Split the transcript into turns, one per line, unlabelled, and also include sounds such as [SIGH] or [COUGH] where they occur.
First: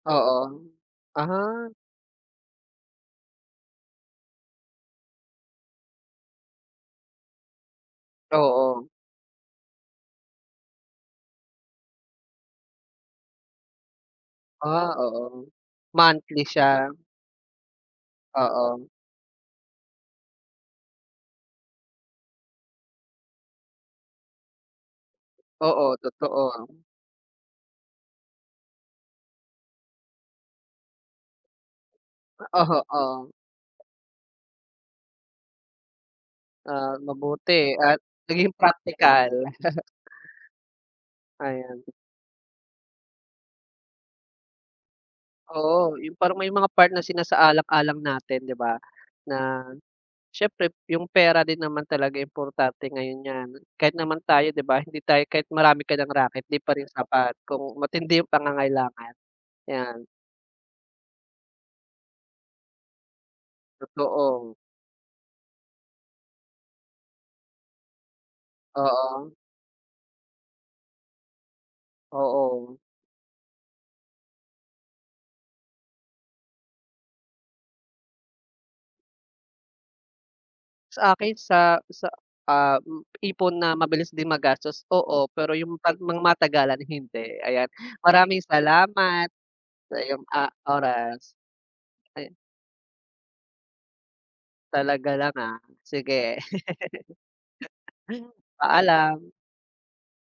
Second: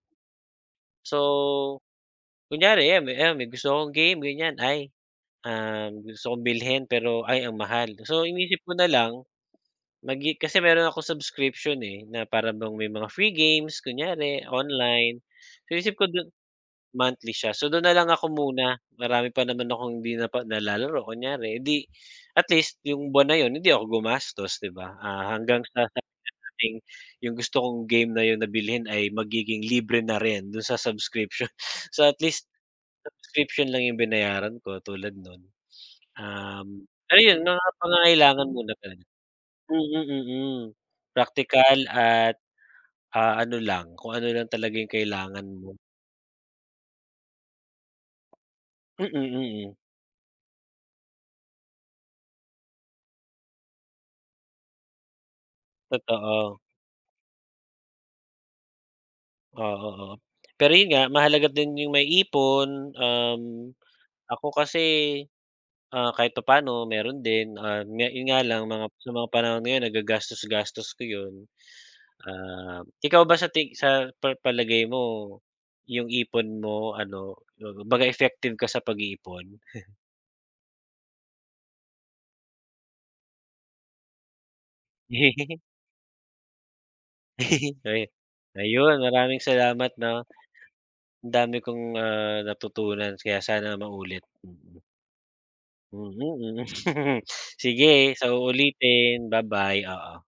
Oo. Ah.
So, kunyari 'yan, 'yan may gusto kong game ganiyan. Ay, ah, gusto kong bilhin pero, ay ang mahal. So inisip ko
Oo.
na lang. Mag i kasi meron akong subscription eh, na para bang may mga free games kunyari,
Ah,
online.
oo.
Inisip ko du
Monthly siya.
monthly siya. So dun na lang ako muna,
Oo.
marami pa naman akong hindi napag nalalaro kunyari 'di at least yung buwan na yun hindi ako gumastos, 'di ba. Ah, hanggang sa
Oo
[UNINTELLIGIBLE] maging
totoo.
yung gusto kong game na yun na bilhin ay magiging libre na rin dun sa subscription. So at least,
Oho, oo.
subscription lang yung binayaran ko tulad nun. Um,
Ah,
ayun mga
mabuti at
pangangailangan
naging
muna talaga.
praktikal. [CHUCKLES]
Mm, mm. Praktikal
Ayan.
at, ah, ano lang, kung ano lang talaga yung kailangan mo.
Oo, yung parang may mga part na sinasaalang-alang natin 'di ba.
Mm,
Na,
mm.
siyempre yung pera din naman talaga importante ngayon ‘yan. Kahit naman tayo 'di ba, hindi tayo kahit marami ka nang raket, 'di
Totoo.
pa rin sapat kung matindi yung pangangailangan.
Oo,
‘Yan.
oo. Pero yun nga, mahalaga din yung may ipon. Um, ako
Totoo.
kasi, ah, kahit papaano meron din, ah, yun nga lang mga sa mga
Oo.
panahon ngayon nagagastos-gastos ko yun,
Oo.
ah, ikaw ba sa ti sa pa palagay mo, yung ipon mo ano, kumbaga effective ka sa pag-iipon? [CHUCKLES]
Sa akin sa sa ah, ipon na mabilis din magastos oo, pero
[LAUGHS]
yung 'pag mga matagalan hindi. Ayan,
[LAUGHS] Ayu
maraming
ayun
salamat
maraming salamat
sa iyong,
'no.
ah,
Ang
oras.
dami kong,
Ay
ah, natutunan kaya sana maulit.
Talaga lang ah,
Mhm,
sige.
mhm. [CHUCKLES] Sige, sa
[LAUGHS]
uulitin.
Paalam.
Bye bye, oo.